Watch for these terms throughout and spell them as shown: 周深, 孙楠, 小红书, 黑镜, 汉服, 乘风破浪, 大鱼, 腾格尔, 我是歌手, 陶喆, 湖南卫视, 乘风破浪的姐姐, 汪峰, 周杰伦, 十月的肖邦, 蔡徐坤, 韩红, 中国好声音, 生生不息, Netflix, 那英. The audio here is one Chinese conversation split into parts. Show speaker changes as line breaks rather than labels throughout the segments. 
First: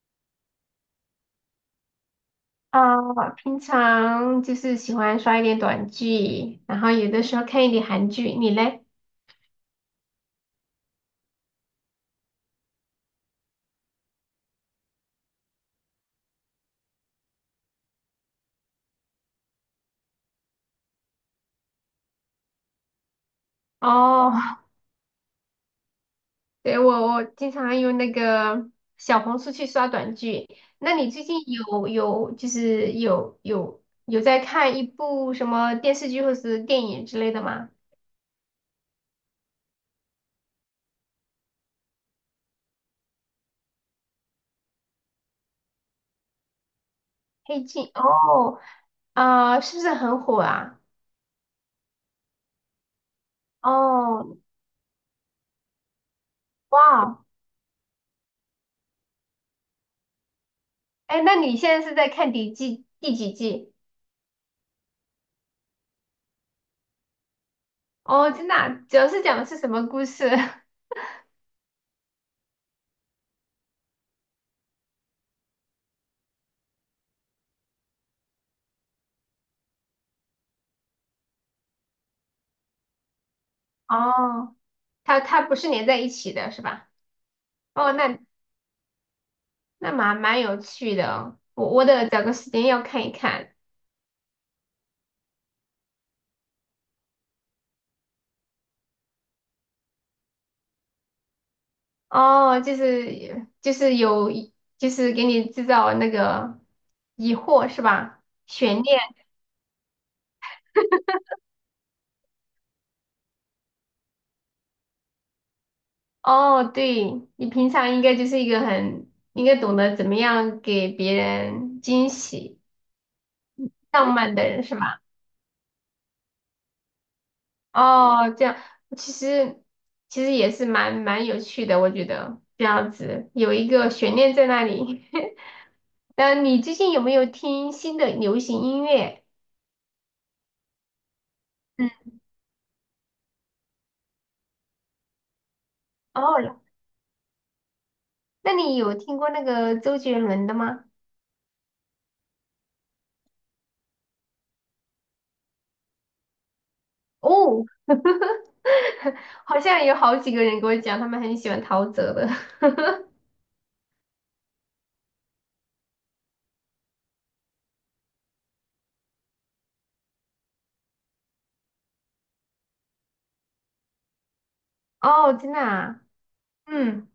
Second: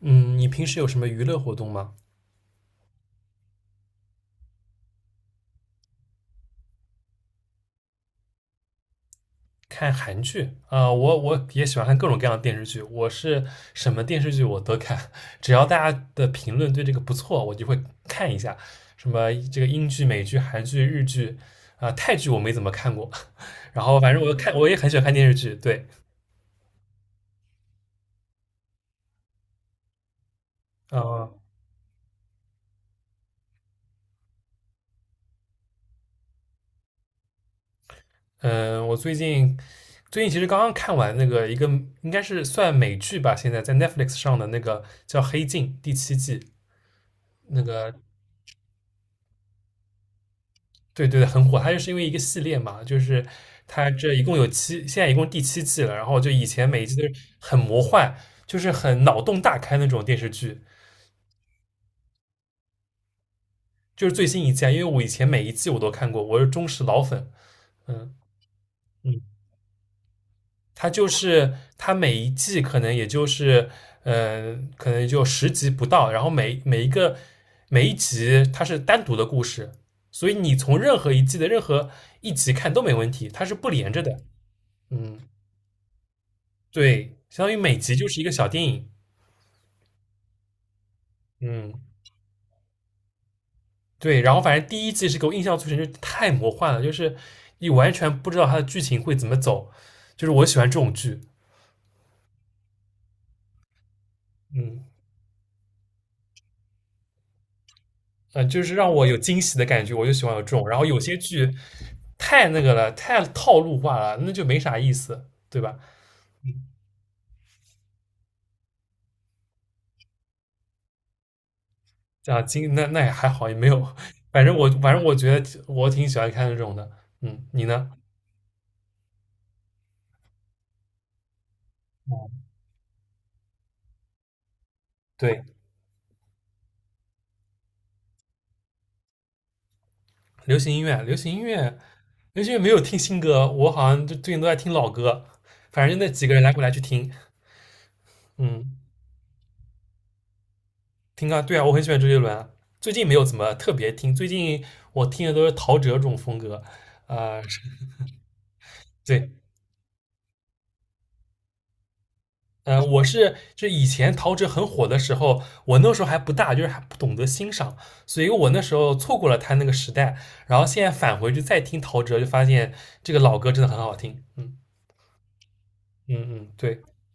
嗯，你平时有什么娱乐活动吗？
啊，平常就是喜欢刷一点短剧，然后有的时候看一点韩剧。你嘞？
看韩剧啊，我也喜欢看各种各样的电视剧，什么电视剧我都看，只要大家的评论对这个不错，我就会看一下。什么这个英剧、美剧、韩剧、日剧啊、泰剧我没怎么看过，然后反正
哦，
我也很喜欢看电视剧，对，
对，我经常用那个小红书去刷短剧。那你最
嗯
近有有就是有有有在看一部什么电视剧或是电影之类的吗？
嗯，我最近其实刚刚看完那个一个应该是算美剧吧，现在在 Netflix 上的那个叫《黑镜》第七季，那
黑镜
个
哦，啊、是不是很火啊？
对对对，很火。它就是因为一个系列嘛，就是它这一共
哦，
有七，现在一共第七季了。然后就以前每一季都是
哇，
很魔幻，就是很脑洞大开那种电视剧。
哎，那你现在是在看第几季？
就是最新一季啊因为我以前每一季我都看过，我是忠实老粉。嗯
哦，真的啊主要
嗯，
是讲的是什么故事？
它就是它每一季可能也就是可能就十集不到，然后每一集它是单独的故事，所以你从任何一季的任何一集看都没问题，它是不连着的。
哦，
嗯。
它它不是连在一起的，是吧？
对，相当于每
哦，
集就
那
是一个小电影。
那蛮蛮有趣的哦，我
嗯，
我得找个时间要看一看。
对。然后反正第一季是给我印象最深，就是太魔幻了，就是你完全不知道它的剧情会怎么走。就是我喜欢这种剧，
哦，就是就是有
嗯
就是给你制造那个疑惑是吧？
就是
悬
让
念。
我有惊喜的感觉，我就喜欢有这种。然后有些剧太那个了，太套路化了，那就没啥意思，对吧？
哦，对，你平常应该就是一个很应该懂得怎么样给别人惊
啊，
喜、
那也还好，也没有。
浪漫
反
的
正
人
我
是
反
吧？
正我觉得我挺喜欢看这种的。嗯，你呢？
哦，这样其实其实也是蛮蛮有趣的，我觉
嗯
得这样子有一个悬念在那里。
对，
那你最近有没有听新的流行音乐？
流行音乐，流行音乐。
嗯，
那因为没有听新歌，我好像就最近都在听老歌，反正就那几个人来
哦，
回来去听，
那
嗯，
你有听过那个周杰伦的吗？
听啊，对啊，我很喜欢周杰伦，啊，最近没有怎么特别听，最近我听的都是陶喆这种风格，是
哦，
对，
好像有好几个人跟我讲，他们很喜欢陶喆的。
就以前陶喆很火的时候，我那时候还不大，就是还不懂得欣赏，所以我那时候错过了他那个时代，然后现在返回去再听陶喆，就发现这个老歌真的很好听，嗯
哦，真的啊，
嗯嗯，对，
嗯，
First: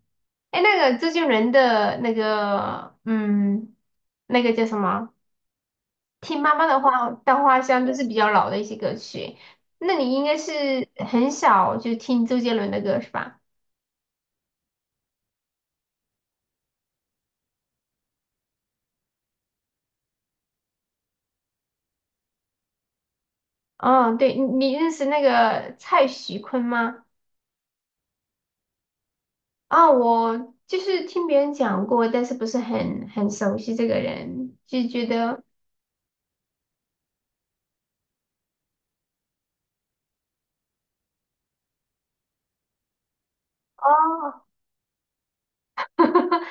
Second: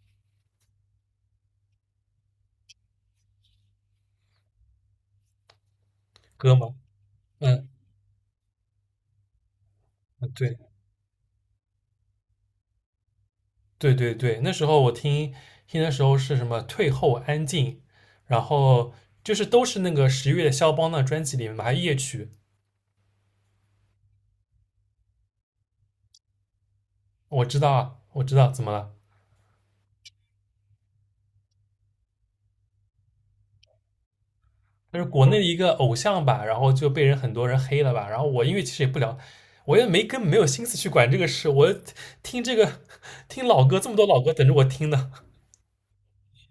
哎，那个周杰伦的那个，那个叫什么？听
歌
妈妈
嘛，
的话稻花
嗯
香都是比较老的一些歌曲。那你应
嗯
该
对。
是很小就听周杰伦的歌是吧？
对对对，那时候听的时候是什么退后安静，然后就是都是那个十月的肖邦的专辑里面嘛，还有夜曲。
哦，对，你你认识那个蔡徐坤吗？
我知道啊，我知道怎么了，
啊、我就是听别人讲过，但是不是很很熟悉这个人，就
就是
觉
国内的
得
一个偶像吧，然后就很多人黑了吧。然后我因为其实也不聊，我也没根本没有心思去管这个事，我听这个听老歌这么多老歌
哦，
等着我听呢。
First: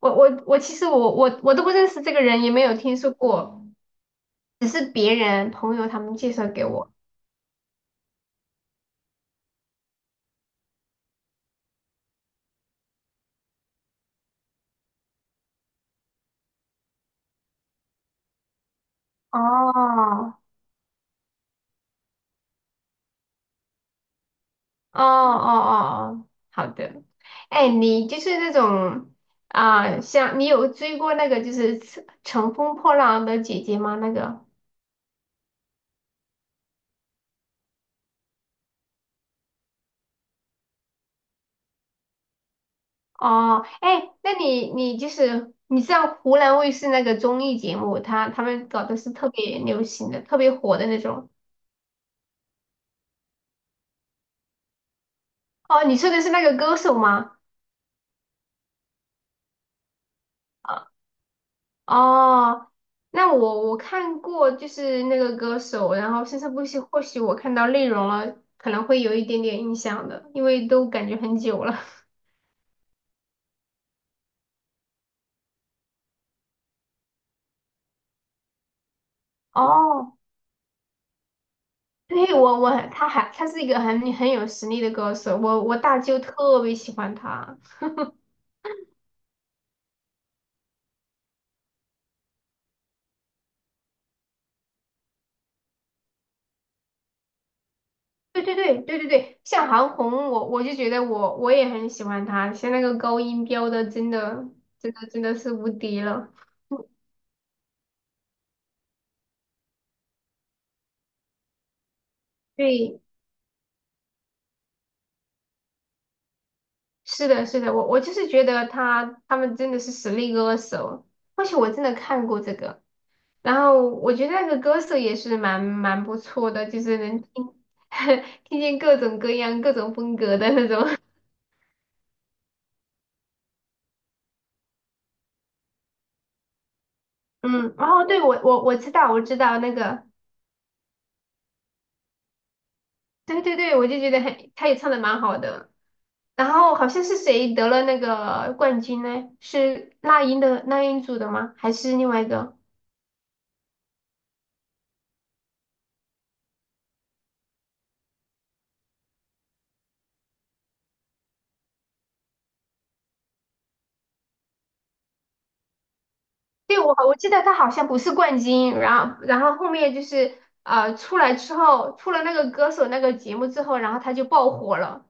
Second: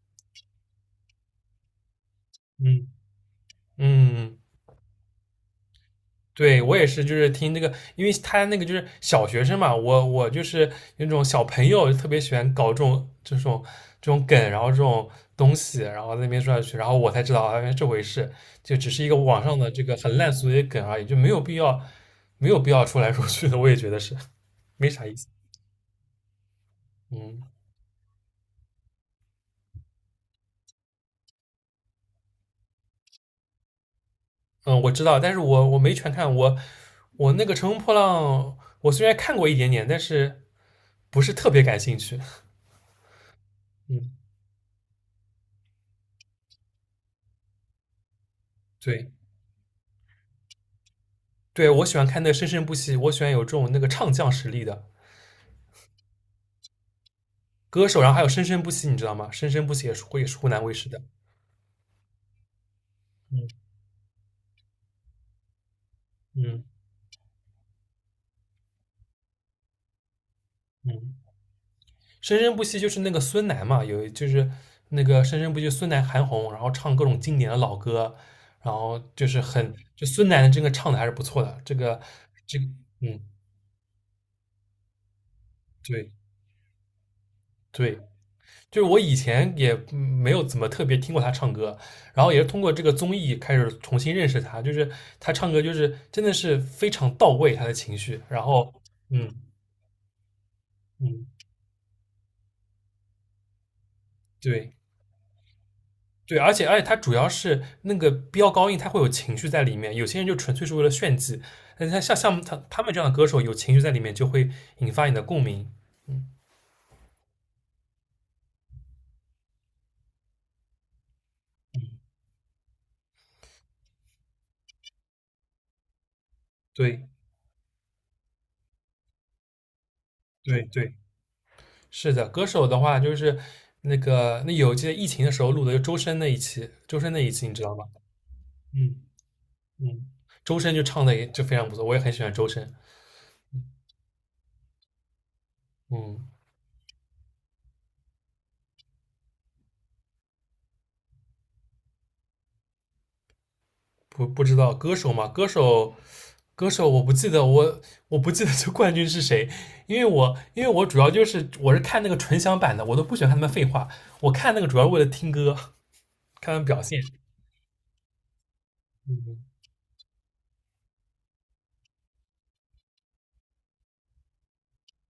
我其实我都不认识这个人，也没 有
嗯
听说过，
嗯，
只是别人朋友他们介绍
对，
给
我也
我。
是，就是听这个，因为他那个就是小学生嘛，我就是那种小朋友，特别喜欢搞这种梗，然后这种东西，然后在那边说下去，然后我才知道啊，原来这回事，就只是一个网上的这个
哦，
很烂俗的一个梗而已，就没有必要说来说去的，我也觉得是没
哦
啥
哦
意思。
哦，哦好的。
嗯
哎，你就是那种啊、像你有追过那个就是乘风破浪的姐姐吗？那个
嗯，我知道，但是我没全看，我那个《乘风破浪》，我虽然看过一点点，但是不是特别感兴趣。
哦，
嗯，
哎，那你你就是你知道湖南卫视那个综艺节目，他们搞的
对。
是特别流行的、特别火的那种。
对我喜欢看那个生生不息，我喜欢有这种那个唱将实力的
哦，你说的是那个歌手吗？
歌手，然后还有生生不息，你知道吗？生生不息也是湖南卫视的，
哦，那
嗯
我看过就是那个歌手，然后甚至
嗯
不许或许我看到内容了，可能会有一点点印象的，因为都感
嗯，
觉很久了。
生生不息就是那个孙楠嘛，有就是那个生生不息孙楠韩红，然后唱各种经典的老歌，然后就是 很就
哦，
孙楠的这个唱的还是不错的，这个
对，
这
我
个
我他
嗯
还他是一个很很有实力的歌手，我大
对
舅特别喜欢他。
对，就是我以前也没有怎么特别听过他唱歌，然后也是通过这个综艺开始重新认识他，就是他唱歌就是真的是非常到位，他的情绪，
对
然
对
后
对对对
嗯
对，像韩红，我就觉得
嗯，
我也很喜欢他，像那个高音飙的，真的
对
真的真的是无敌了。
对，而且他主要是那个飙高音，他会有情绪在里面，有些人就纯粹是为了炫技，那像他们这
对，
样的歌手有情绪在里面，就会引发你的共鸣，嗯，
是的，是的，我就是觉得他他们真的是实力歌手，而且我真的看过这个，然后我觉得那个歌手也是蛮蛮不错的，就是
对
能听 听见各种各样、各种风格的
对
那种。
对，是的，歌手的话就是。那个，那有记得疫情的时候录的，就周深那一期，周深那一期你知
嗯，
道吗？
哦，对我我我知
嗯
道我知道那个，
嗯，周深就唱的也就非常不错，我也很喜欢周深。
对对对，我就觉得很，他也唱的蛮好的。
嗯，
然后好像是谁得了那个冠军呢？是那英组的吗？还是另外一个？
不知道歌手嘛，歌手我不记得这冠军是谁，因为我主要就是我是看那个纯享版的，我都不喜欢看他们废话，我看那个主要是为了听歌，看他们
对，
表
我
现。
我记得他好像不是冠军，然后
嗯，
然后后面就是出来之后，出了那个歌手那个节目之后，然后他就爆火了。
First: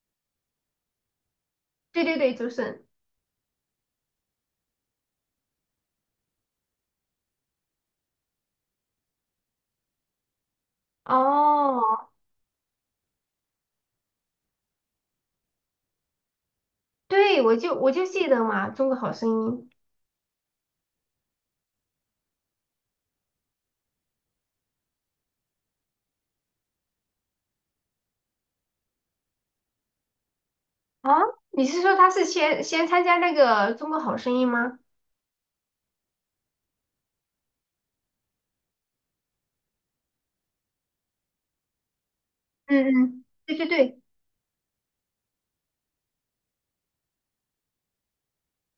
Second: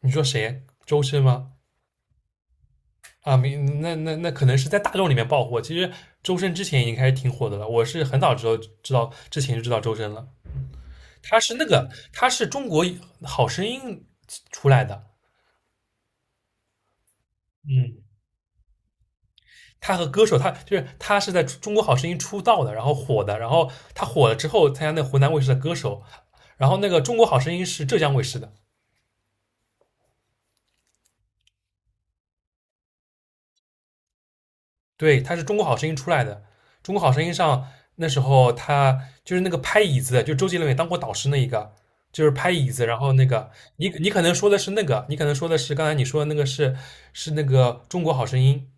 你说谁？周深吗？
对对对，周深。
啊，没，那可能是在大众里面爆火。其实周深之前已经开始挺火的了，我是很早知道之前就知道周深了。他是那
哦，
个，他是中国好声音出来的，
对，我就我
嗯，
就记得嘛，《中国好声音》
他和歌手，他是在中国好声音出道的，然后火的，然后他火了之后参加那湖南卫视的歌手，然后那个中国好声音是浙江卫视的，
啊，你是说他是先参加那个《中国好声音》吗？
对，他是中国好声音出来的，中国好声音上那时候他就是那个拍椅子的就周杰伦也当过导师那一个。就是拍椅子，
嗯
然后那
嗯，
个
对对
你
对，
你可能说的是那个，你可能说的是刚才你说的那个是那个中国好声音，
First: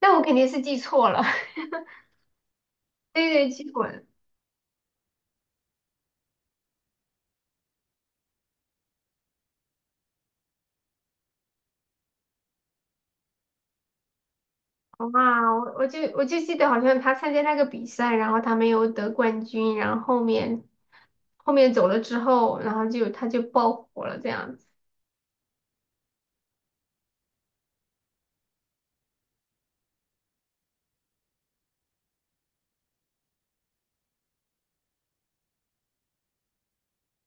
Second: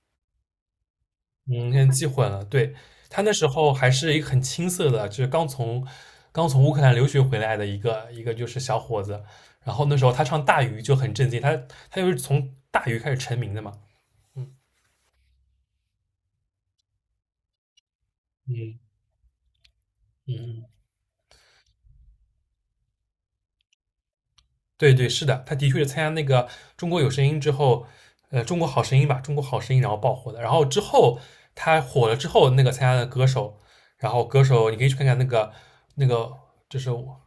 那我肯定是记错了，
嗯，现在记混了。对，他那
对
时
对，记
候还
混。
是一个很青涩的，就是刚从乌克兰留学回来的一个就是小伙子。然后那时候他唱《大鱼》就很震惊，他就是从《大鱼》开始成名的嘛。
哇，我就记得好像他参加那个比赛，然后他没
嗯
有得冠军，然后后
嗯，
面后面走了之后，然后就他就爆火了这样子。
对对，是的，他的确是参加那个《中国有声音》之后，《中国好声音》吧，《中国好声音》然后爆火的。然后之后他火了之后，那个参加的歌手，然后歌手你可以去看看那个那个，就是我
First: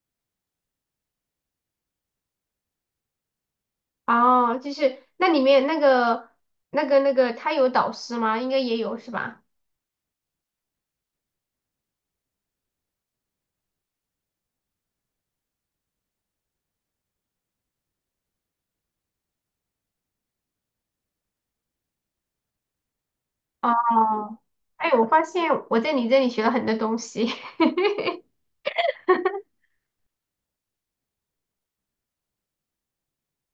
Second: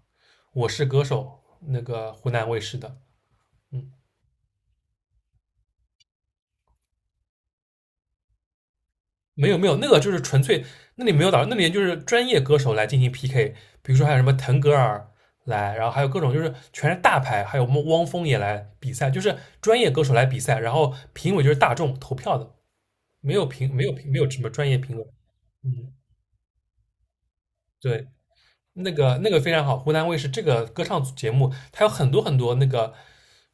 我是歌手那个湖南卫视的，嗯。
哦，就是那里面那个那个他有导师吗？应该也有是吧？
没有没有，那个就是纯粹，那里没有导，师，那里就是专业歌手来进行 PK，比如说还有什么腾格尔来，然后还有各种就是全是大牌，还有我们汪峰也来比赛，就是专业歌手来比赛，然后评委就是大众投票的，没有
哦，
什么专业
哎，
评委。
我发现我在
嗯，
你这里学了很多东西。
对，那个非常好，湖南卫视这个歌唱组节目，它有很多很多那个，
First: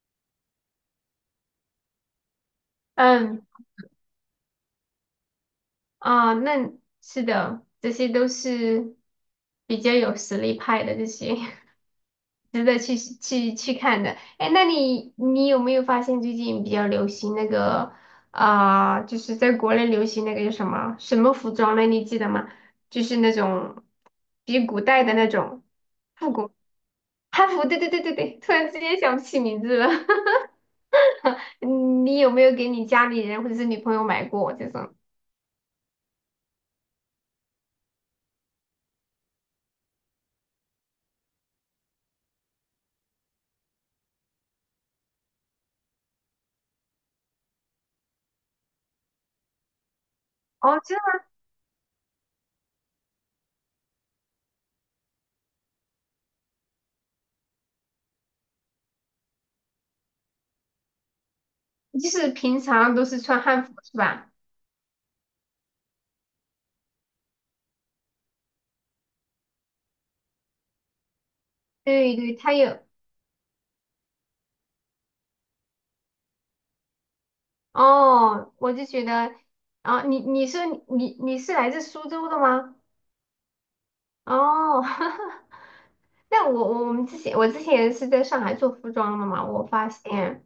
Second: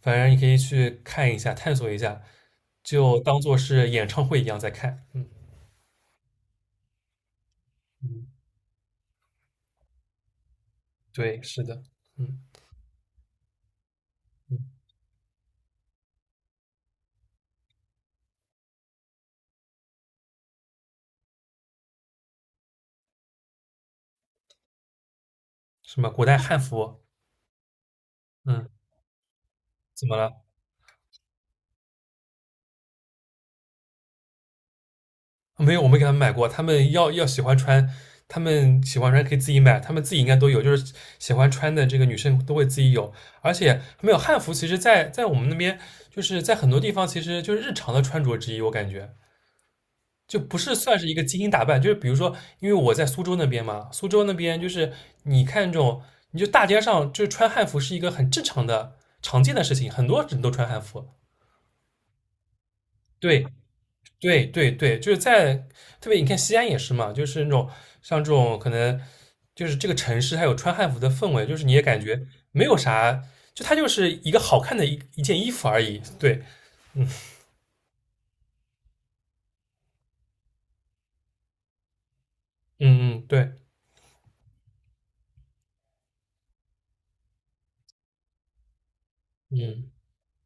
反正你可以去看一下，探索一下，就当
嗯
做是演唱会一样在看。嗯
啊，那是的，这些
嗯，
都是比较有实力派的这些。
对，是 的，嗯
值得去看的。哎，
嗯。
那你你有没有发现最近比较流行那个啊、就是在国内流行那个叫什么什么服装呢？你记得吗？就是那种比古代的那种
什么古
复
代
古
汉服？
汉服。对对对对对，突
嗯，
然之间想不起名字了。
怎么了？
你有没有给你家里人或者是女朋友买过这种？
没有，我没给他们买过。他们要喜欢穿，他们喜欢穿可以自己买，他们自己应该都有，就是喜欢穿的这个女生都会自己有。而且没有汉服，其实在我们那边，就是在很多地方，其实就是日常的穿着之一，我感觉。就不是
哦，这
算是一个精心打扮，就是比如说，因为我在苏州那边嘛，苏州那边就是你看这种，你就大街上就是穿汉服是一个很正常的、常见的事情，很多人都穿汉服。
就是平常都是穿
对，
汉服是吧？
对对对，就是在特别你看西安也是嘛，就是那种像这种可能就是这个城市它有穿汉服的氛围，就是你也感
对
觉
对，它
没有
有。
啥，就它就是一个好看的一件衣服而已。对，
哦，我就觉得，啊，你你是你你是来自苏州的吗？
嗯嗯对，
哦，那我们之前是在上海做服装的嘛，我发
嗯
现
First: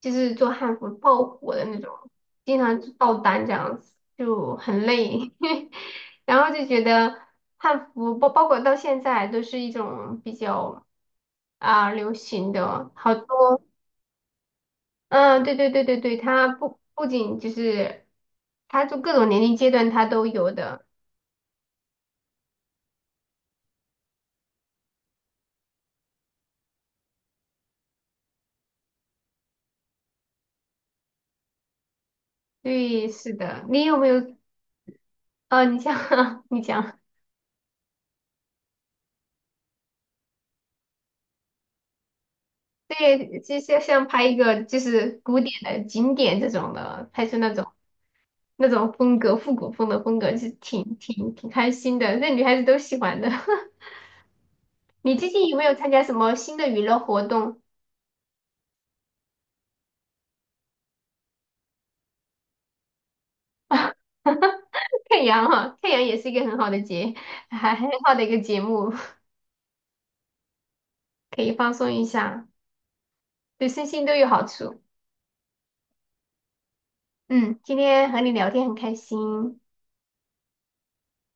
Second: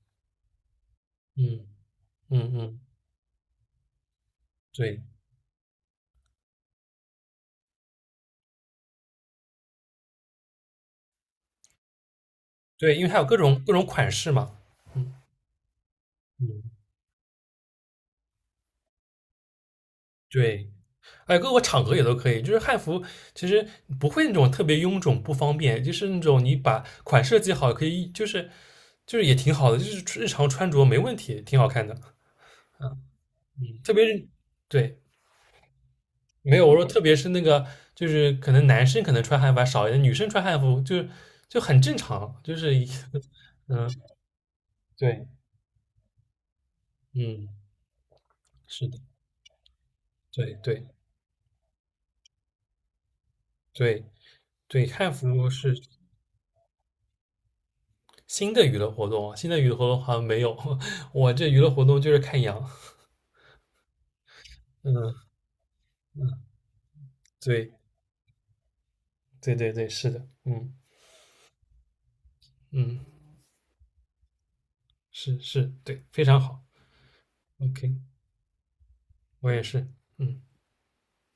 就是做汉服爆火的
嗯
那种，
嗯
经
嗯，
常就爆单这样子，就很
对
累，然后就觉得汉服包括到现在都是一种比较啊、流行的，
对，因为
好
它有各种
多
各种款式嘛，嗯
嗯，对对对对对，它不
嗯
不仅就是，它就各种年龄阶段它都有
对。
的。
哎，各个场合也都可以。就是汉服其实不会那种特别臃肿不方便，就是那种你把款设计好，可以就是也挺好的，就是日常穿着没问题，挺好看的。
对，是的。
嗯，
你
特
有
别
没
是
有？
对，
啊？你像
没
你
有我说，
讲，
特别是那个就是可能男生可能穿汉服还少一点，女生穿汉服就很正常，就是一
对，就 像
嗯
像拍一个就是
对
古典的景点这种的，拍出
嗯
那种那
是
种
的
风格，复古风的风格，是
对对
挺开心的，那女孩子都喜欢的。
对对，汉
你最近
服
有没有
是
参加什么新的娱乐活动？
新的娱乐活动，新的娱乐活动好像没有。我这娱乐活动就是看羊。嗯，
太阳哈，太阳也是一个很好的节，
对
还很好的一个节目，
对对对，是的，嗯
可以放松一下，
嗯，
对身心都有好处。
是是，对，非常好
嗯，今
，OK，
天和你聊天很开
我
心。
也是，嗯。